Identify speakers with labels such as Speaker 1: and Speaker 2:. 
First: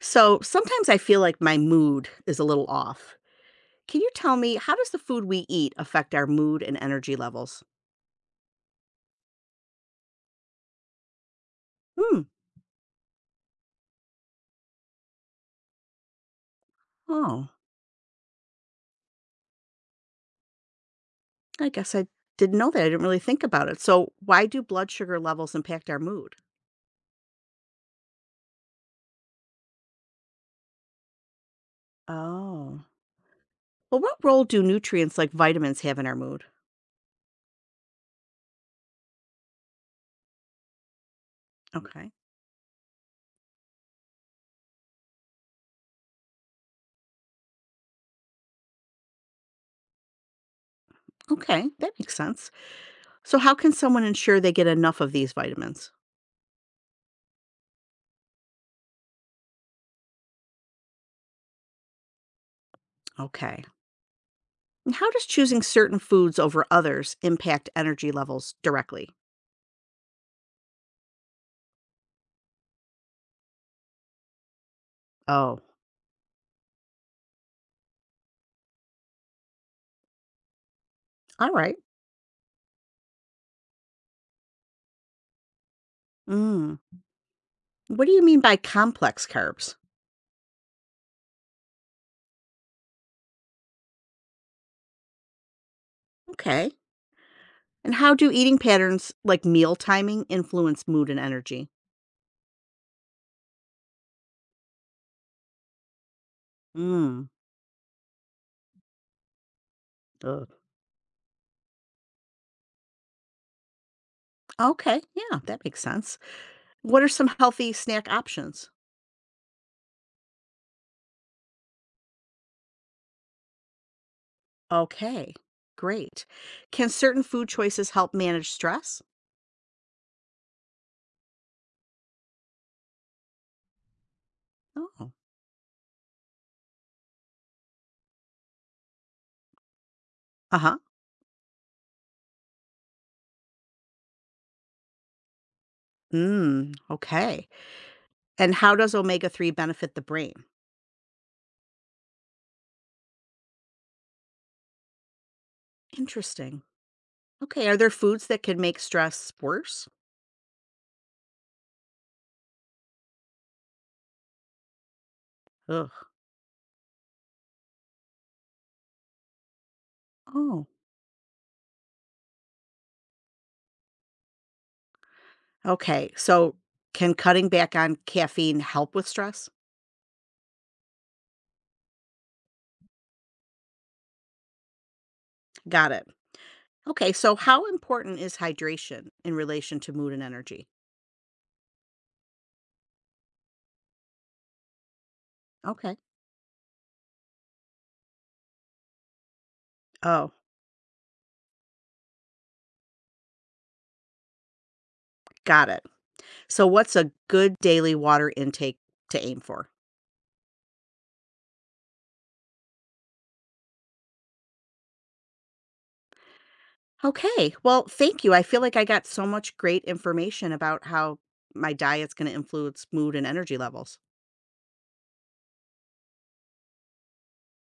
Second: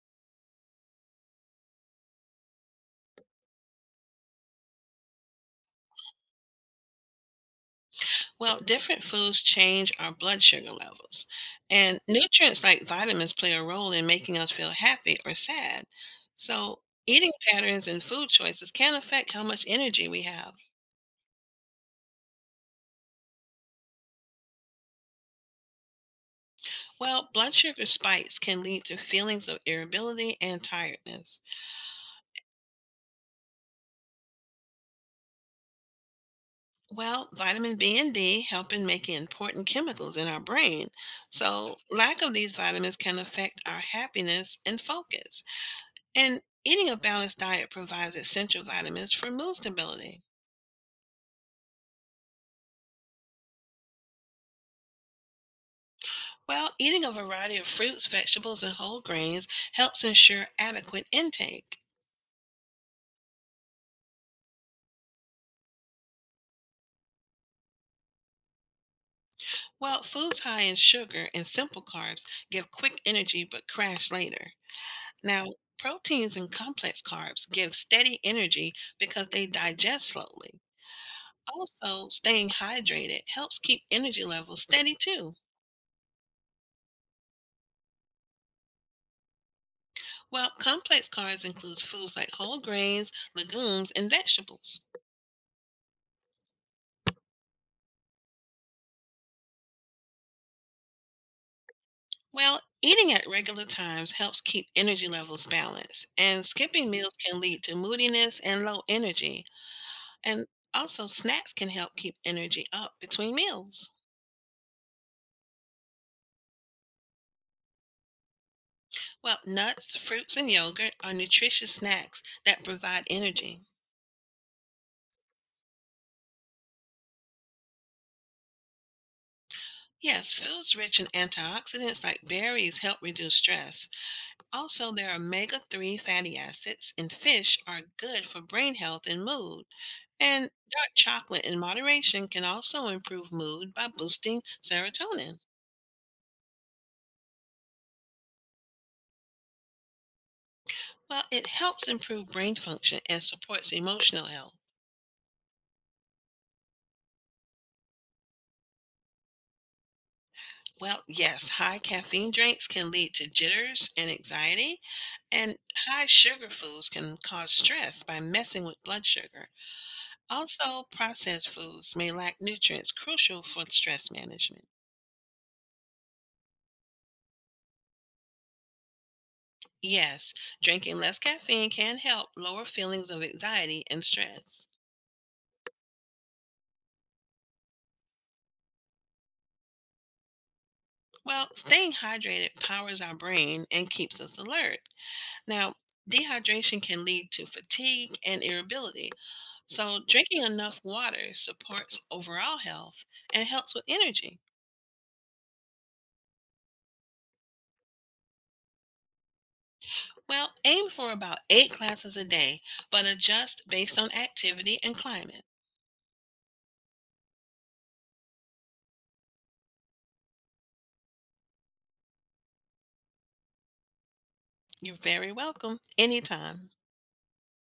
Speaker 1: So sometimes I feel like my mood is a little off. Can you tell me how does the food we eat affect our mood and energy levels?
Speaker 2: Well, different foods change our blood sugar levels, and
Speaker 1: Hmm.
Speaker 2: nutrients like vitamins play a role in making us feel happy or sad. So, eating
Speaker 1: Oh,
Speaker 2: patterns and food choices can affect how much energy we have.
Speaker 1: I guess I didn't know that. I didn't really think about it. So why do blood sugar levels impact our mood?
Speaker 2: Well, blood sugar spikes can lead to feelings of irritability and tiredness.
Speaker 1: Oh. Well, what role do nutrients like vitamins have in our mood?
Speaker 2: Well, vitamin B and D help in making important chemicals in our brain. So,
Speaker 1: Okay.
Speaker 2: lack of these vitamins can affect our happiness and focus. And eating a balanced diet provides essential vitamins for mood stability.
Speaker 1: Okay, that makes sense. So how can someone ensure they get enough of these vitamins?
Speaker 2: While eating a variety of fruits, vegetables, and whole grains helps ensure adequate intake.
Speaker 1: Okay. And how does choosing certain foods over others impact energy levels directly?
Speaker 2: Well, foods high in sugar and simple carbs give quick energy but crash later. Now,
Speaker 1: Oh,
Speaker 2: proteins and complex carbs give steady energy because they digest slowly.
Speaker 1: all right.
Speaker 2: Also, staying hydrated helps keep energy levels steady too.
Speaker 1: What do you mean by complex carbs?
Speaker 2: Well, complex carbs include foods like whole grains, legumes, and vegetables.
Speaker 1: Okay. And how do eating patterns like meal timing influence mood and energy?
Speaker 2: Well, eating at regular times helps keep energy levels balanced, and skipping meals
Speaker 1: Mm.
Speaker 2: can lead to moodiness and low energy. And
Speaker 1: Ugh.
Speaker 2: also, snacks can help keep energy up between meals.
Speaker 1: Okay. Yeah, that makes sense. What are some healthy snack options?
Speaker 2: Well, nuts, fruits, and yogurt are nutritious snacks that provide energy.
Speaker 1: Okay. Great. Can certain food choices help manage stress?
Speaker 2: Yes, foods rich in antioxidants like berries help reduce stress. Also,
Speaker 1: Oh.
Speaker 2: their omega 3 fatty acids in fish are good for brain health and mood. And
Speaker 1: Uh-huh.
Speaker 2: dark chocolate in moderation can also improve mood by boosting serotonin.
Speaker 1: Mm. Okay. And how does omega-3 benefit the brain?
Speaker 2: Well, it helps improve brain function and supports emotional health.
Speaker 1: Interesting. Okay. Are there foods that can make stress worse?
Speaker 2: Well, yes, high caffeine drinks can lead to jitters and anxiety, and
Speaker 1: Ugh.
Speaker 2: high sugar foods can cause stress by messing with blood sugar.
Speaker 1: Oh.
Speaker 2: Also, processed foods may lack nutrients crucial for stress management.
Speaker 1: Okay, so can cutting back on caffeine help with stress?
Speaker 2: Yes, drinking less caffeine can help lower feelings of anxiety and stress.
Speaker 1: Got it. Okay, so how important is hydration in relation to mood and energy?
Speaker 2: Well, staying hydrated powers our brain and keeps us alert. Now,
Speaker 1: Okay.
Speaker 2: dehydration can lead to fatigue and irritability, so
Speaker 1: Oh,
Speaker 2: drinking enough water supports overall health and helps with energy.
Speaker 1: got it. So, what's a good daily water intake to aim for?
Speaker 2: Well, aim for about eight classes a day, but adjust based on activity and climate.
Speaker 1: Okay, well, thank you. I feel like I got so much great information about how my diet's going to influence mood and energy levels.
Speaker 2: You're very welcome anytime.